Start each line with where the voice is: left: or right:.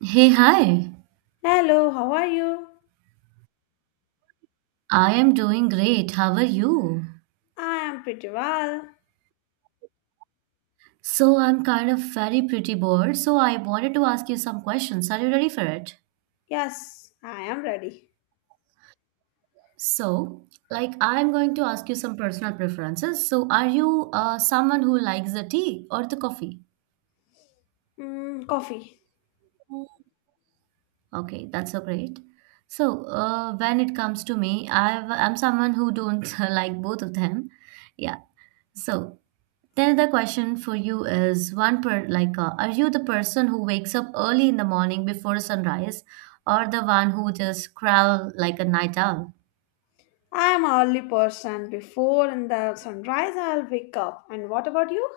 right: Hey, hi.
left: Hello, how are you?
right: I am doing great. How are you?
left: I am pretty well.
right: So, I'm kind of very pretty bored, so I wanted to ask you some questions. Are you ready for it?
left: Yes, I am ready.
right: So, like, I'm going to ask you some personal preferences. So, are you someone who likes the tea or the coffee?
left: Mm, coffee.
right: Okay, that's so great. So, when it comes to me, I'm someone who don't like both of them. Yeah. So, Then the question for you is one per like are you the person who wakes up early in the morning before sunrise or the one who just crawl like a night owl?
left: I am an early person. Before in the sunrise, I'll wake up. And what about you?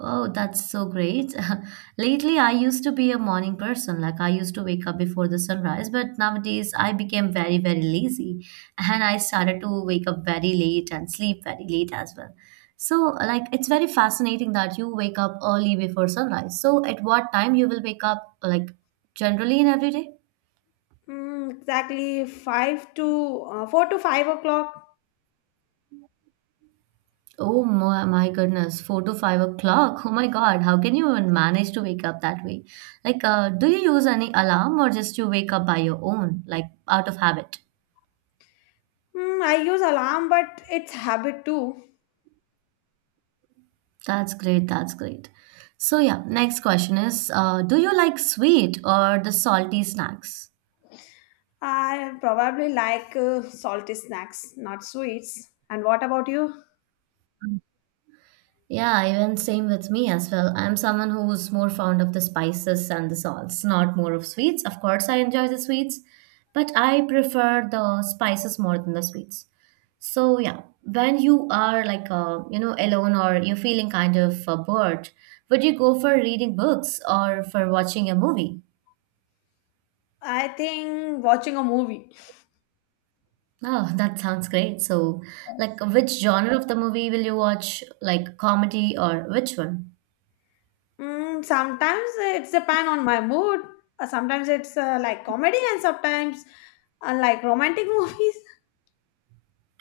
right: Oh, that's so great. Lately, I used to be a morning person. Like, I used to wake up before the sunrise, but nowadays I became very, very lazy and I started to wake up very late and sleep very late as well. So, like, it's very fascinating that you wake up early before sunrise. So, at what time you will wake up, like, generally in every day?
left: Exactly five to 4 to 5 o'clock.
right: Oh my goodness, 4 to 5 o'clock. Oh my God, how can you even manage to wake up that way? Like, do you use any alarm or just you wake up by your own, like out of habit?
left: Mm, I use alarm, but it's habit too.
right: That's great, that's great. So, yeah, next question is, do you like sweet or the salty snacks?
left: I probably like salty snacks, not sweets. And what about you?
right: Yeah, even same with me as well. I'm someone who's more fond of the spices and the salts, not more of sweets. Of course, I enjoy the sweets, but I prefer the spices more than the sweets. So yeah, when you are like you know alone or you're feeling kind of bored, would you go for reading books or for watching a movie?
left: I think watching a movie.
right: Oh, that sounds great. So, like, which genre of the movie will you watch? Like comedy or which one?
left: Mm, sometimes it's depend on my mood. Sometimes it's like comedy, and sometimes like romantic movies.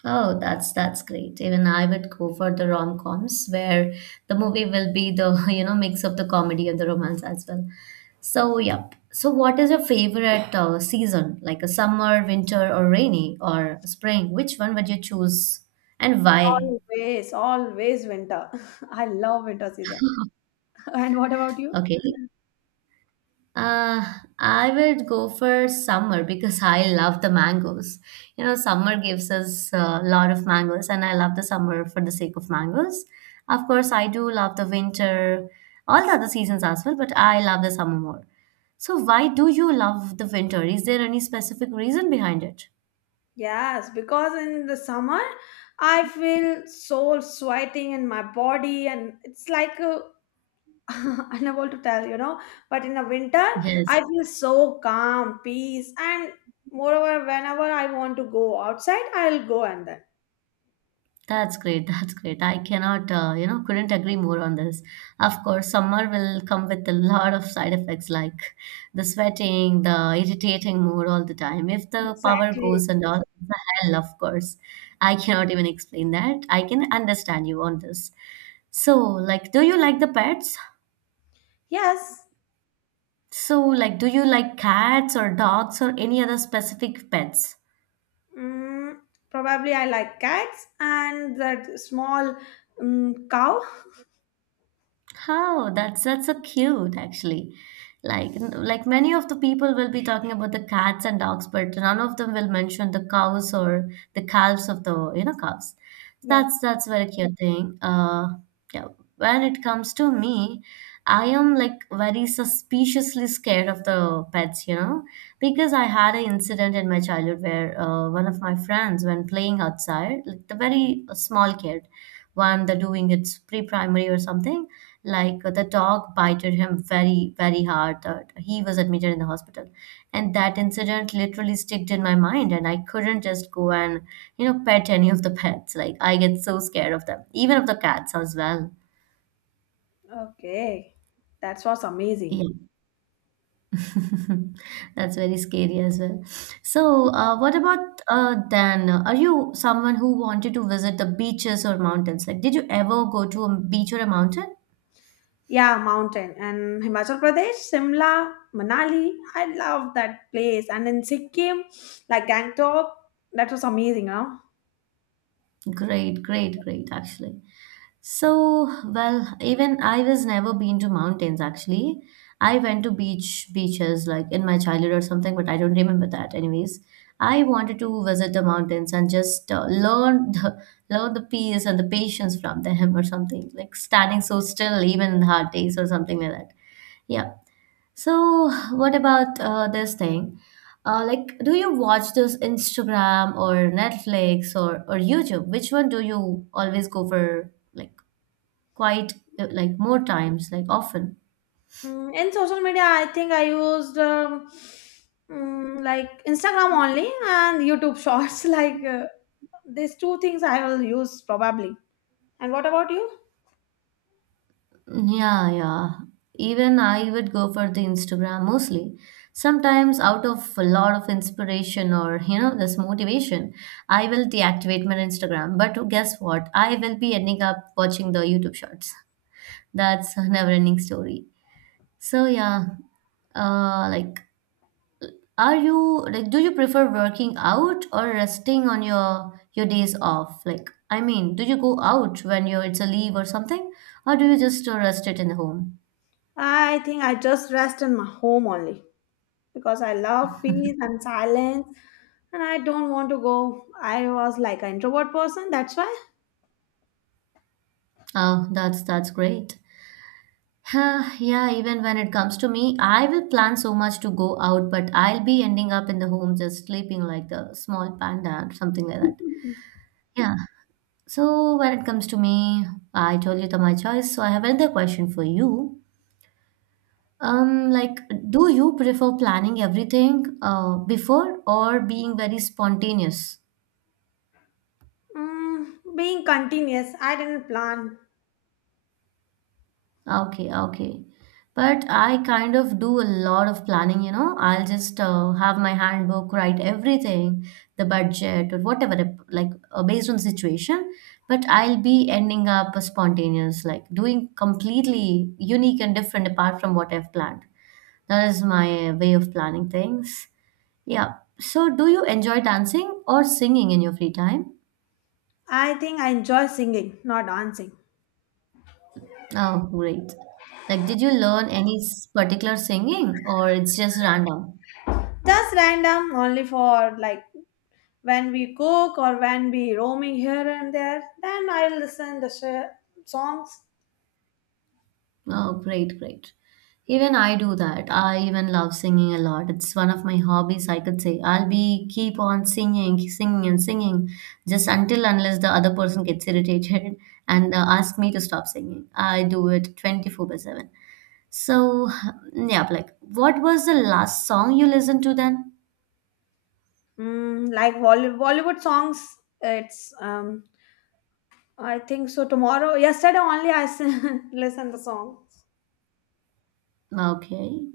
right: Oh, that's great. Even I would go for the rom-coms where the movie will be the, you know, mix of the comedy and the romance as well. So, yep. So, what is your favorite season? Like a summer, winter, or rainy, or spring? Which one would you choose and why?
left: Always, always winter. I love winter season. And what about you?
right: Okay. Uh, I would go for summer because I love the mangoes. You know, summer gives us a lot of mangoes, and I love the summer for the sake of mangoes. Of course, I do love the winter, all the other seasons as well, but I love the summer more. So, why do you love the winter? Is there any specific reason behind it?
left: Yes, because in the summer, I feel so sweating in my body, and it's like unable to tell, But in the winter,
right: Yes.
left: I feel so calm, peace, and moreover, whenever I want to go outside, I'll go and then.
right: That's great. That's great. I cannot, you know, couldn't agree more on this. Of course, summer will come with a lot of side effects like the sweating, the irritating mood all the time. If the power
left: Exactly.
right: goes and all, the hell, of course. I cannot even explain that. I can understand you on this. So, like, do you like the pets?
left: Yes.
right: So, like, do you like cats or dogs or any other specific pets?
left: Mm, probably I like cats and that small mm cow.
right: How that's so cute actually. Like many of the people will be talking about the cats and dogs, but none of them will mention the cows or the calves of the you know cows.
left: Yeah.
right: That's very cute thing. Yeah. When it comes to me, I am like very suspiciously scared of the pets, you know, because I had an incident in my childhood where one of my friends, when playing outside, like the very small kid, when they're doing its pre-primary or something, like the dog bited him very, very hard. That he was admitted in the hospital, and that incident literally sticked in my mind, and I couldn't just go and you know pet any of the pets. Like I get so scared of them, even of the cats as well.
left: Okay. That was amazing.
right: Yeah. That's very scary as well. So, what about Dan? Are you someone who wanted to visit the beaches or mountains? Like, did you ever go to a beach or a mountain?
left: Yeah, mountain and Himachal Pradesh, Simla, Manali. I love that place. And in Sikkim, like Gangtok, that was amazing, huh?
right: Great, great, great, actually. So, well, even I was never been to mountains actually. I went to beaches like in my childhood or something, but I don't remember that. Anyways, I wanted to visit the mountains and just learn the peace and the patience from them or something like standing so still even in hard days or something like that. Yeah. So, what about this thing? Like, do you watch this Instagram or Netflix or YouTube? Which one do you always go for? Like quite like more times, like often.
left: Mm, in social media, I think I used mm, like Instagram only and YouTube Shorts. Like these two things, I will use probably. And what about you?
right: Yeah, yeah. Even I would go for the Instagram mostly. Sometimes out of a lot of inspiration or you know this motivation, I will deactivate my Instagram. But guess what? I will be ending up watching the YouTube shorts. That's a never-ending story. So yeah, like Are you like do you prefer working out or resting on your days off? Like I mean, do you go out when you're it's a leave or something, or do you just rest it in the home?
left: I think I just rest in my home only because I love peace and silence and I don't want to go. I was like an introvert person, that's why.
right: Oh, that's great. Huh, yeah, even when it comes to me, I will plan so much to go out, but I'll be ending up in the home just sleeping like the small panda or something like that. Yeah. So when it comes to me, I told you that my choice. So I have another question for you. Like, do you prefer planning everything before or being very spontaneous?
left: Mm, being continuous, I didn't plan.
right: Okay, okay. But I kind of do a lot of planning, you know. I'll just have my handbook, write everything, the budget or whatever, like based on situation. But I'll be ending up spontaneous, like doing completely unique and different apart from what I've planned. That is my way of planning things. Yeah. So, do you enjoy dancing or singing in your free time?
left: I think I enjoy singing, not dancing.
right: Oh, great. Like, did you learn any particular singing or it's just random?
left: Just random, only for like when we cook or when we roaming here and there. Then I listen the songs,
right: Oh, great, great. Even I do that. I even love singing a lot. It's one of my hobbies, I could say. I'll be keep on singing, singing and singing just until unless the other person gets irritated and ask me to stop singing. I do it 24 by 7. So, yeah, like what was the last song you listened to then?
left: mm, like Bollywood songs. It's I think so. Tomorrow, yesterday only I listen the song.
right: Okay,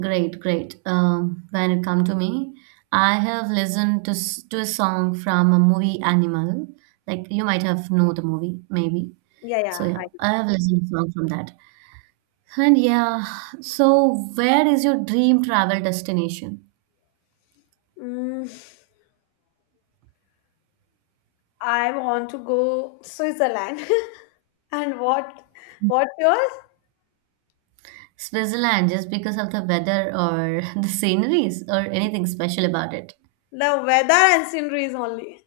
right: great, great. When it come to me, I have listened to a song from a movie Animal. Like you might have know the movie, maybe.
left: Yeah,
right: So
left: yeah,
right: yeah,
left: I
right: I have listened to song from that. And yeah, so where is your dream travel destination?
left: know. Mm, I want to go Switzerland. And what? What's yours?
right: Switzerland, just because of the weather or the sceneries or anything special about it?
left: The weather and sceneries only.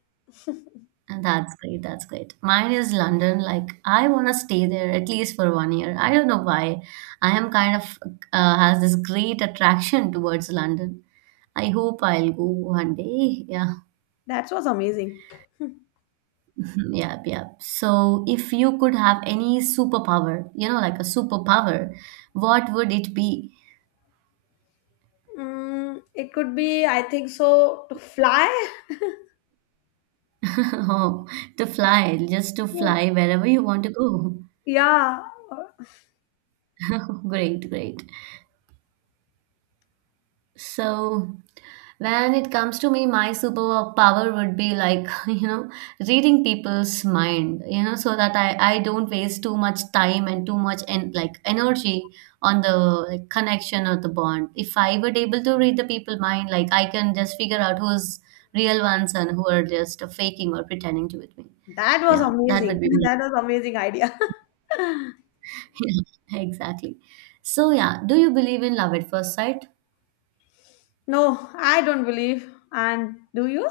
right: And that's great. That's great. Mine is London. Like I want to stay there at least for one year. I don't know why. I am kind of has this great attraction towards London. I hope I'll go one day. Yeah.
left: That was amazing.
right: Yep, yep. So if you could have any superpower, you know, like a superpower, what would it be?
left: Mm, it could be, I think so, to fly.
right: Oh, to fly, just to
left: Yeah.
right: fly wherever you want to go.
left: Yeah.
right: Great, great. So When it comes to me, my superpower would be like, you know, reading people's mind, you know, so that I don't waste too much time and too much like energy on the like, connection or the bond. If I were able to read the people mind, like I can just figure out who's real ones and who are just faking or pretending to with me.
left: That was
right: Yeah, that
left: amazing.
right: would be me.
left: That was amazing idea.
right: Yeah, exactly. So yeah, do you believe in love at first sight?
left: No, I don't believe. And do you?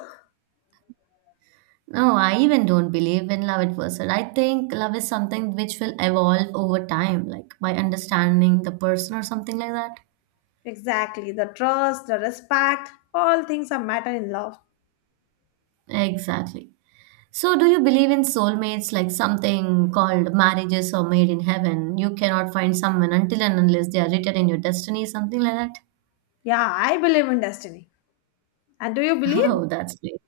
right: No, I even don't believe in love at first sight. I think love is something which will evolve over time, like by understanding the person or something like that.
left: Exactly. The trust, the respect, all things are matter in love.
right: Exactly. So, do you believe in soulmates, like something called marriages or made in heaven? You cannot find someone until and unless they are written in your destiny, something like that.
left: Yeah, I believe in destiny. And do you believe?
right: Oh, that's great.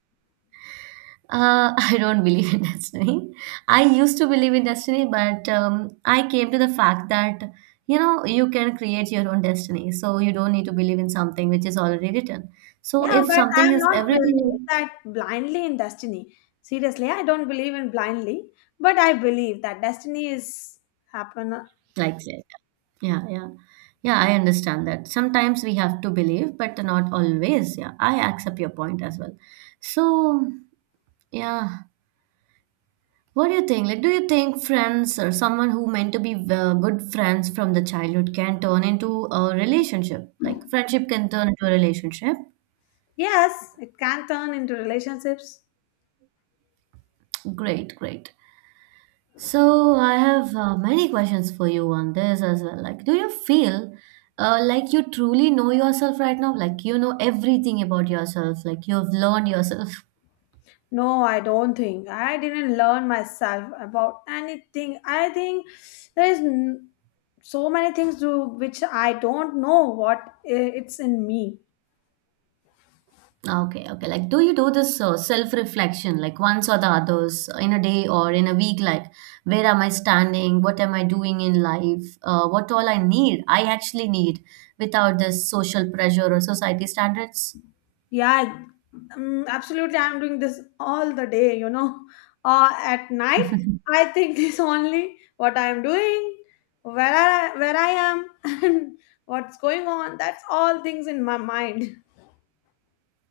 right: I don't believe in destiny. I used to believe in destiny, but I came to the fact that you know you can create your own destiny, so you don't need to believe in something which is already written. So
left: Yeah,
right: if
left: but
right: something
left: I'm
right: is
left: not
right: everything
left: believing
right: is
left: that blindly in destiny. Seriously, I don't believe in blindly, but I believe that destiny is happen.
right: like that, yeah, yeah, yeah, I understand that. Sometimes we have to believe, but not always. Yeah, I accept your point as well. So yeah, What do you think? Like, do you think friends or someone who meant to be good friends from the childhood can turn into a relationship? Like, friendship can turn into a relationship?
left: Yes, it can turn into relationships.
right: Great, great. So, I have many questions for you on this as well. Like, do you feel like you truly know yourself right now? Like, you know everything about yourself, like, you've learned yourself.
left: No, I don't think. I didn't learn myself about anything. I think there is so many things to which I don't know what it's in me.
right: Okay, okay. Like, do you do this self-reflection, like once or the others, in a day or in a week? Like, where am I standing? What am I doing in life? What all I actually need, without this social pressure or society standards?
left: Yeah, absolutely. I'm doing this all the day, At night, I think this only what I'm doing, where where I am, and what's going on. That's all things in my mind.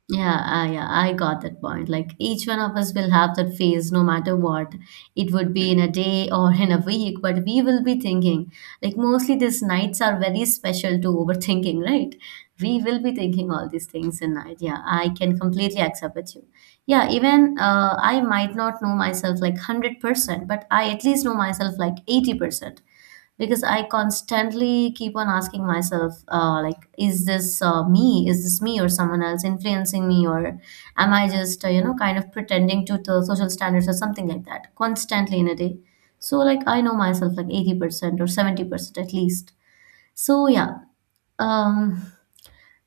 right: Yeah, yeah, I got that point. Like each one of us will have that phase no matter what. It would be in a day or in a week, but we will be thinking. Like mostly these nights are very special to overthinking, right? We will be thinking all these things in night. Yeah, I can completely accept with you. Yeah, even I might not know myself like 100%, but I at least know myself like 80% because I constantly keep on asking myself, like, is this me? Is this me or someone else influencing me? Or am I just, kind of pretending to the social standards or something like that constantly in a day? So, like, I know myself like 80% or 70% at least. So, yeah. Um,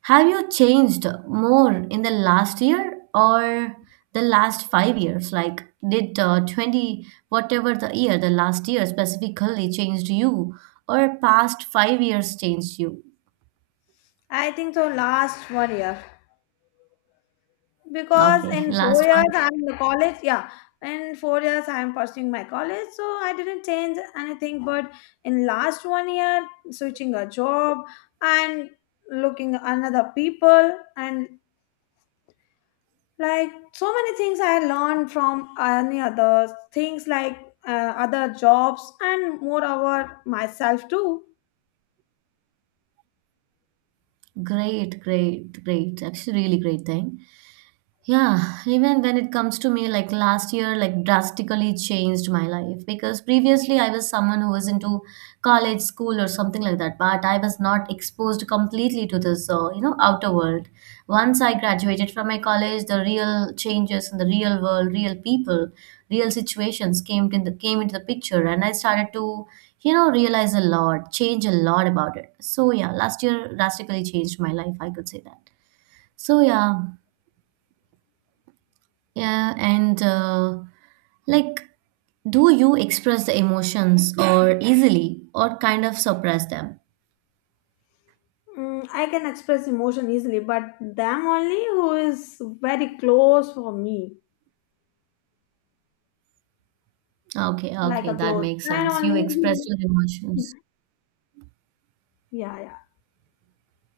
right: have you changed more in the last year or the last 5 years? Like, did 20, whatever the year, the last year specifically changed you, or past 5 years changed you?
left: I think so. Last one year, because
right: Okay,
left: in four
right: last
left: years
right: one.
left: I'm in the college. Yeah, in 4 years I'm pursuing my college, so I didn't change anything. But in last one year, switching a job and looking another people and like so many things I learned from any other things like other jobs and moreover myself too.
right: Great, great, great. Actually, really great thing. Yeah, even when it comes to me, like last year, like drastically changed my life because previously I was someone who was into college, school, or something like that, but I was not exposed completely to this, outer world. Once I graduated from my college, the real changes in the real world, real people, real situations came in the came into the picture, and I started to, you know, realize a lot, change a lot about it. So yeah, last year drastically changed my life. I could say that. So yeah, yeah, and like, do you express the emotions or easily or kind of suppress them?
left: Mm, I can express emotion easily but them only who is very close for me,
right: Okay,
left: like
right: okay,
left: a
right: that
left: close
right: makes
left: friend
right: sense. You express
left: only.
right: your emotions.
left: Yeah, yeah.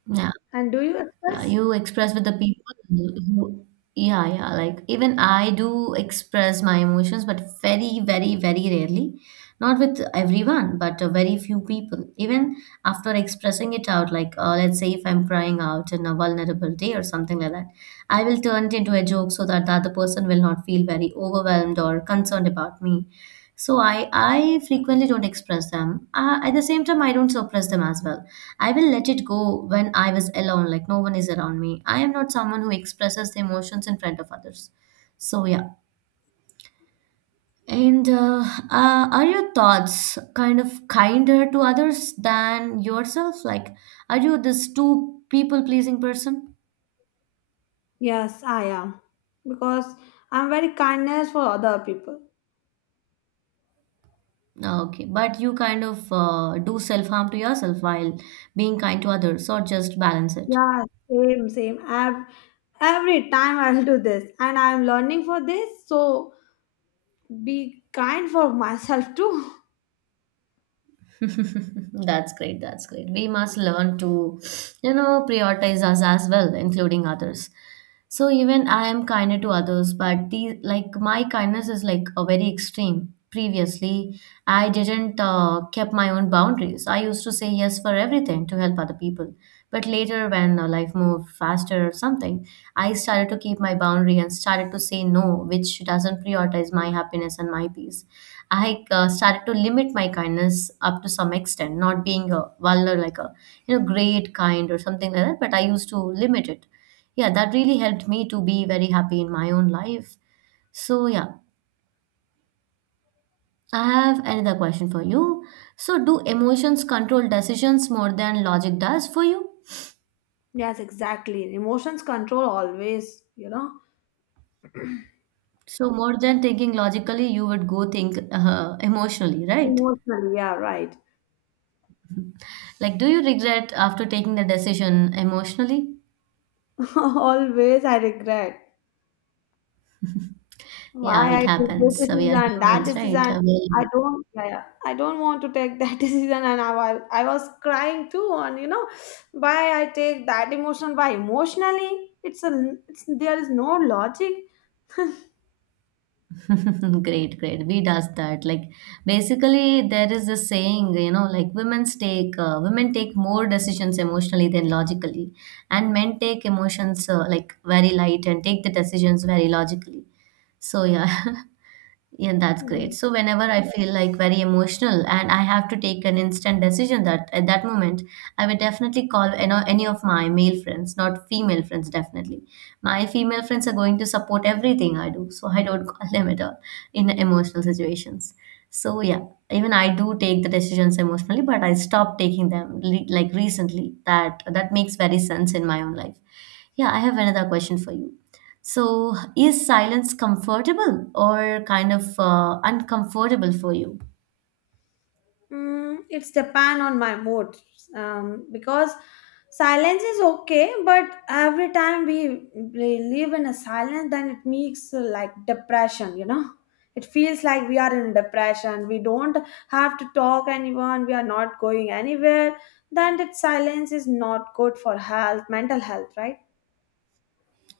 right: Yeah.
left: And do you
right: Yeah,
left: express?
right: you express with the people who, yeah, yeah. Like even I do express my emotions, but very, very, very rarely. Not with everyone, but very few people. Even after expressing it out, like let's say if I'm crying out in a vulnerable day or something like that, I will turn it into a joke so that the other person will not feel very overwhelmed or concerned about me. So I frequently don't express them. At the same time, I don't suppress them as well. I will let it go when I was alone, like no one is around me. I am not someone who expresses the emotions in front of others. So yeah. And Are your thoughts kind of kinder to others than yourself? Like, are you this too people pleasing person?
left: Yes, I am because I'm very kindness for other people.
right: Okay, but you kind of do self harm to yourself while being kind to others, or just balance it?
left: Yeah, same same. I've every time I'll do this and I'm learning for this, so be kind for myself too.
right: That's great. That's great. We must learn to, you know, prioritize us as well, including others. So even I am kinder to others, but the like my kindness is like a very extreme. Previously, I didn't kept my own boundaries. I used to say yes for everything to help other people. But later, when life moved faster or something, I started to keep my boundary and started to say no, which doesn't prioritize my happiness and my peace. I started to limit my kindness up to some extent, not being a vulgar like a you know great kind or something like that. But I used to limit it, yeah, that really helped me to be very happy in my own life. So yeah, I have another question for you. So do emotions control decisions more than logic does for you?
left: Yes, exactly. Emotions control always,
right: So more than thinking logically you would go think emotionally, right?
left: Emotionally, yeah, right.
right: Like do you regret after taking the decision emotionally?
left: Always I regret
right: Yeah,
left: why
right: it
left: I took this
right: happens. So we
left: decision,
right: are
left: that
right: humans, right?
left: decision. I don't, yeah, yeah. I don't want to take that decision, and I I was crying too. And why I take that emotion? Why emotionally? It's there is no logic.
right: Great, great. We does that. Like basically, there is a saying, you know, like women take more decisions emotionally than logically, and men take emotions like very light and take the decisions very logically. So yeah. Yeah, that's great. So whenever I feel like very emotional and I have to take an instant decision that at that moment, I would definitely call, you know, any of my male friends, not female friends, definitely. My female friends are going to support everything I do, so I don't call them at all in emotional situations. So yeah, even I do take the decisions emotionally, but I stopped taking them like recently. That makes very sense in my own life. Yeah, I have another question for you. So, is silence comfortable or kind of uncomfortable for you?
left: Mm, it's depend on my mood, because silence is okay, but every time we live in a silence, then it makes like depression. It feels like we are in depression. We don't have to talk anyone. We are not going anywhere. Then that silence is not good for health, mental health, right?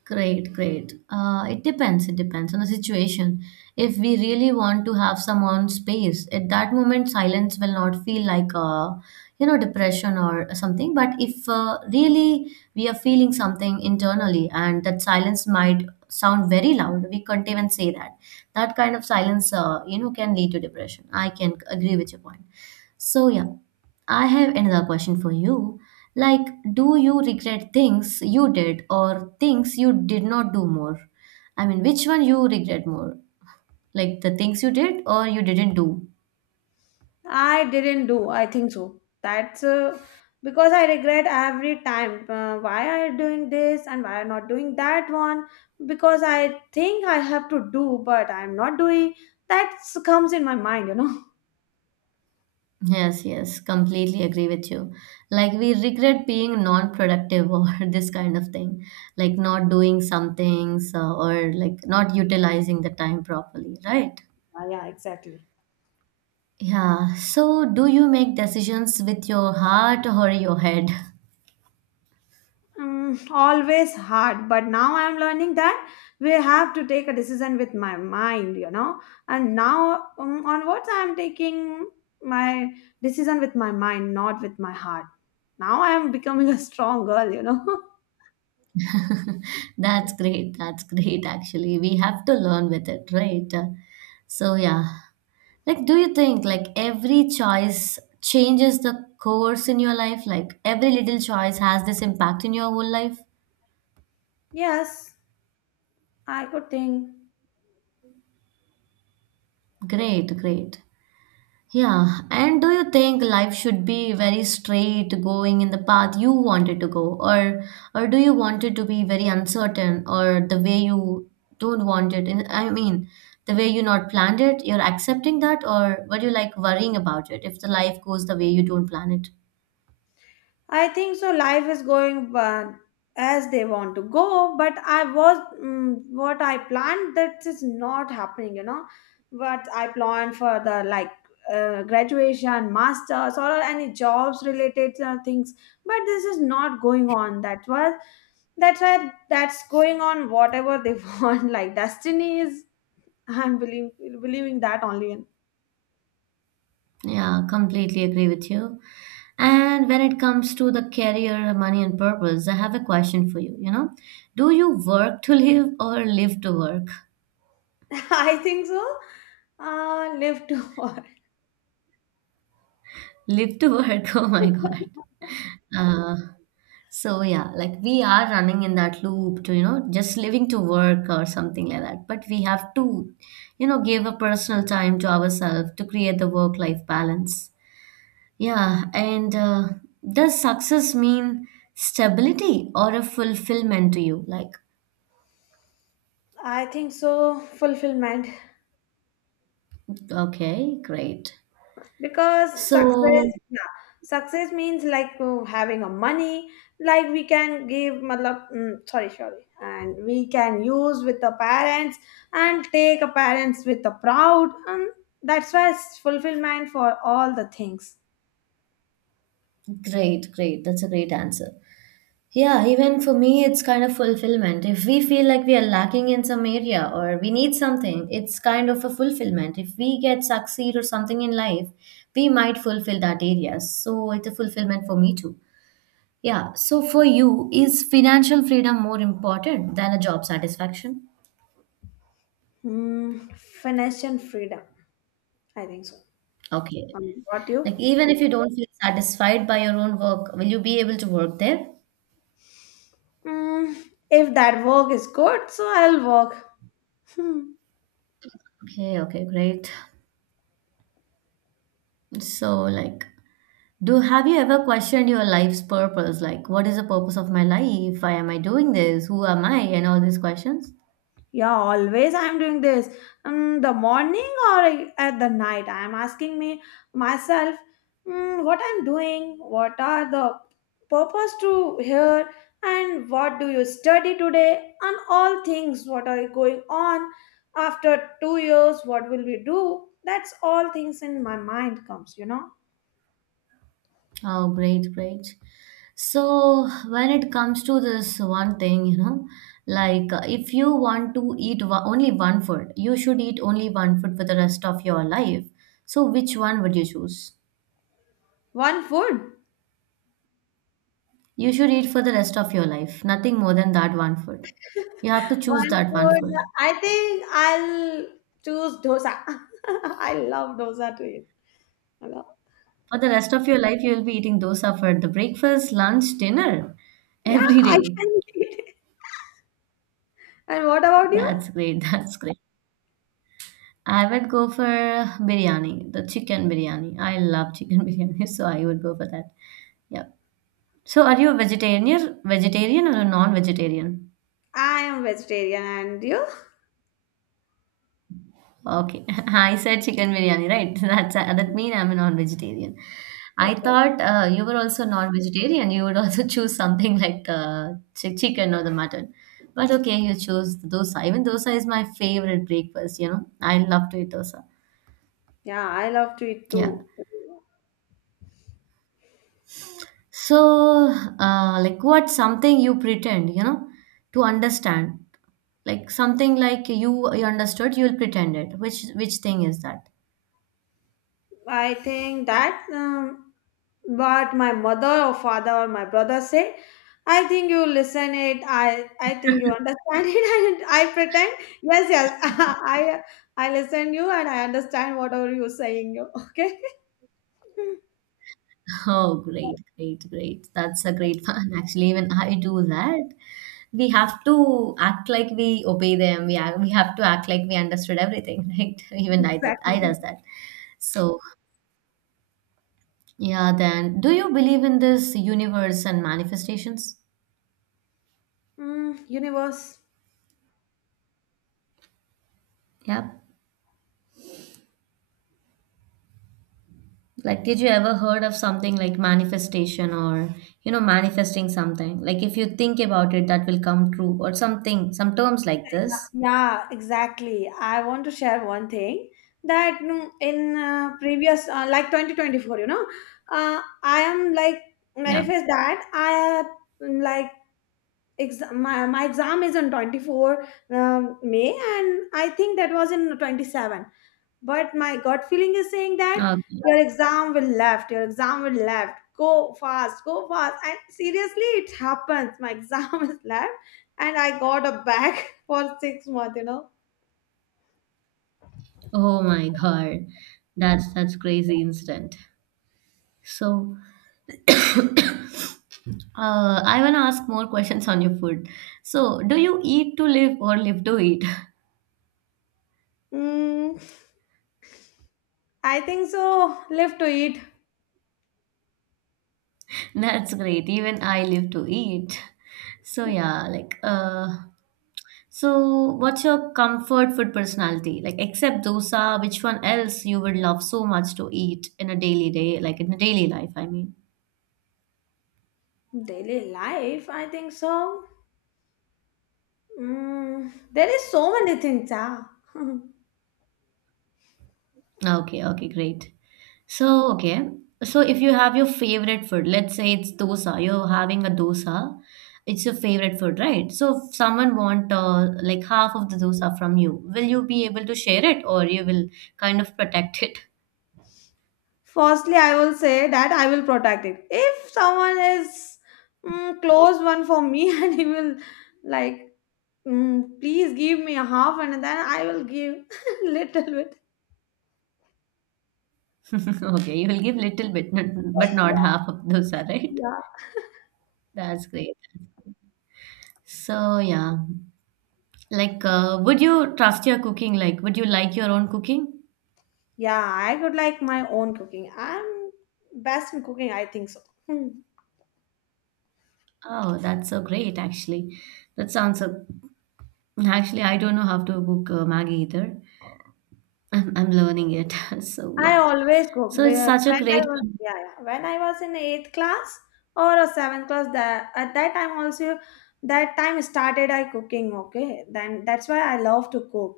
right: Great, great. It depends. It depends on the situation. If we really want to have some on space, at that moment, silence will not feel like a, you know, depression or something. But if really we are feeling something internally, and that silence might sound very loud, we can't even say that. That kind of silence, can lead to depression. I can agree with your point. So yeah, I have another question for you. Like, do you regret things you did or things you did not do more? I mean, which one you regret more? Like the things you did or you didn't do?
left: I didn't do. I think so. That's because I regret every time. Why I doing this and why I not doing that one? Because I think I have to do, but I'm not doing. That comes in my mind,
right: Yes, yes, completely agree with you. Like, we regret being non productive or this kind of thing, like not doing some things or like not utilizing the time properly, right?
left: Ah, yeah, exactly.
right: Yeah. So, do you make decisions with your heart or your head?
left: Mm, always hard, but now I'm learning that we have to take a decision with my mind, and now onwards I'm taking my decision with my mind, not with my heart. Now I'm becoming a strong girl,
right: That's great. That's great, actually. We have to learn with it, right? So, yeah. Like, do you think like every choice changes the course in your life? Like, every little choice has this impact in your whole life?
left: Yes, I could think.
right: Great, great. Yeah, and do you think life should be very straight going in the path you wanted to go or do you want it to be very uncertain or the way you don't want it in, I mean the way you not planned it, you're accepting that, or were you like worrying about it if the life goes the way you don't plan it?
left: I think so. Life is going as they want to go, but I was mm, what I planned that is not happening. What I planned for the like graduation, masters, or any jobs related things, but this is not going on. That was that's why that's going on whatever they want. Like destiny is. I'm believing that only.
right: Yeah, completely agree with you. And when it comes to the career, money, and purpose, I have a question for you. You know, do you work to live or live to work?
left: I think so. Live to.
right: Live to work. Oh my God. Uh, so yeah, like we are running in that loop to, you know, just living to work or something like that. But we have to, you know, give a personal time to ourselves to create the work-life balance. Yeah, and does success mean stability or a fulfillment to you? Like,
left: I think so, fulfillment.
right: okay, great.
left: Because success,
right: So
left: yeah, success means like having a money, like we can give, matlab, sorry, and we can use with the parents and take a parents with the proud, and that's why it's fulfillment for all the things.
right: great, great. That's a great answer. Yeah, even for me, it's kind of fulfillment. If we feel like we are lacking in some area or we need something, it's kind of a fulfillment. If we get succeed or something in life, we might fulfill that area. So it's a fulfillment for me too. Yeah. So for you, is financial freedom more important than a job satisfaction?
left: Mm, financial freedom, I think so.
right: Okay.
left: What
right: Like
left: you?
right: even if you don't feel satisfied by your own work, will you be able to work there?
left: Mm, if that work is good, so I'll work.
right: Okay, okay, great. So, like, Do have you ever questioned your life's purpose? Like, what is the purpose of my life? Why am I doing this? Who am I? And all these questions.
left: Yeah, always I'm doing this. The morning or at the night, I'm asking me myself mm, what I'm doing, what are the purpose to here, and what do you study today, and all things. What are going on after 2 years? What will we do? That's all things in my mind comes.
right: Oh, great, great. So, when it comes to this one thing, you know, like if you want to only one food, you should eat only one food for the rest of your life. So, which one would you choose?
left: One food,
right: You should eat for the rest of your life, nothing more than that one food. You have to choose
left: one
right: that one
left: food.
right: food.
left: I think I'll choose dosa. I love dosa to eat.
right: For the rest of your life, you'll be eating dosa for the breakfast, lunch, dinner
left: Yeah,
right: every
left: I
right: day.
left: can eat it. And what about you?
right: That's great. That's great. I would go for biryani, the chicken biryani. I love chicken biryani, so I would go for that. Yeah. So are you a vegetarian or a non-vegetarian?
left: I am vegetarian, and you?
right: Okay. I said chicken biryani, right? That's that mean I'm a non-vegetarian. I
left: Okay.
right: thought you were also non-vegetarian. You would also choose something like the chicken or the mutton. But okay, you chose dosa. Even dosa is my favorite breakfast, you know. I love to eat dosa.
left: Yeah, I love to eat
right: Yeah.
left: too.
right: So, like what's something you pretend, you know, to understand? Like something like you understood, you'll pretend it. Which thing is that?
left: I think that what my mother or father or my brother say, I think you listen it. I think you understand it, and I pretend yes, yes. I listen you, and I understand whatever you're saying. Okay,
right: Oh, great, great, great. That's a great fun. Actually, even I do that. We have to act like we obey them. We have to act like we understood everything, right? Even
left: exactly.
right: I does that. So yeah, then do you believe in this universe and manifestations?
left: Mm, universe.
right: Yeah. Like, did you ever heard of something like manifestation or you know manifesting something? Like, if you think about it, that will come true or something. Some terms like this.
left: Yeah, exactly. I want to share one thing that mm, in previous, like 2024, I am like
right: Yeah.
left: manifest that I had, mm, like exam, my exam is on 24 May, and I think that was in 27, but my gut feeling is saying that
right: Okay.
left: your exam will left go fast, and seriously it happens. My exam is left and I got a bag for 6 months,
right: Oh my God, that's crazy incident. So I want to ask more questions on your food. So, do you eat to live or live to eat?
left: mm, I think so, live to eat.
right: That's great. Even I live to eat. So, yeah, like, so what's your comfort food personality? Like, except dosa, which one else you would love so much to eat in a daily day, like in a daily life, I mean.
left: Daily life, I think so. Mm, there is so many things, ah.
right: Okay, okay, great. So, okay. So, if you have your favorite food, let's say it's dosa, you're having a dosa, it's your favorite food, right? So, if someone want like half of the dosa from you, will you be able to share it or you will kind of protect it?
left: Firstly I will say that I will protect it if someone is, close one for me and he will like, mm, please give me a half, and then I will give little bit.
right: Okay, you will give little bit, but not
left: Yeah,
right: half of dosa, right?
left: yeah.
right: That's great. So, yeah. Like, would you trust your cooking? Like, would you like your own cooking?
left: Yeah, I could like my own cooking. I'm best in cooking, I think so. Hmm.
right: Oh, that's so great, actually. That sounds so actually, I don't know how to cook Maggi either. I'm learning it. So
left: I
right: yeah.
left: always cook.
right: So it's such a
left: When I
right: great,
left: was yeah, yeah. When I was in eighth class or a seventh class, that at that time also that time started I cooking. Okay, then that's why I love to cook.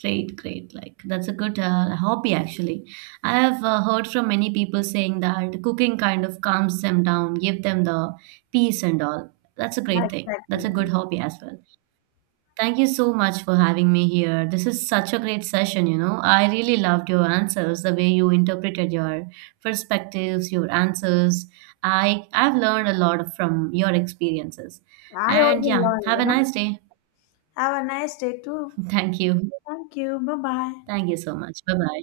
right: great, great. Like that's a good hobby actually. I have heard from many people saying that cooking kind of calms them down, give them the peace and all. That's a great thing. That's a
left: Exactly.
right: good hobby as well. Thank you so much for having me here. This is such a great session, you know. I really loved your answers, the way you interpreted your perspectives, your answers. I've learned a lot from your experiences.
left: I
right: And
left: also
right: yeah,
left: learn.
right: have
left: You
right: a
left: know.
right: nice day.
left: Have a nice day too.
right: Thank you.
left: Thank you. Bye bye.
right: Thank you so much. Bye-bye.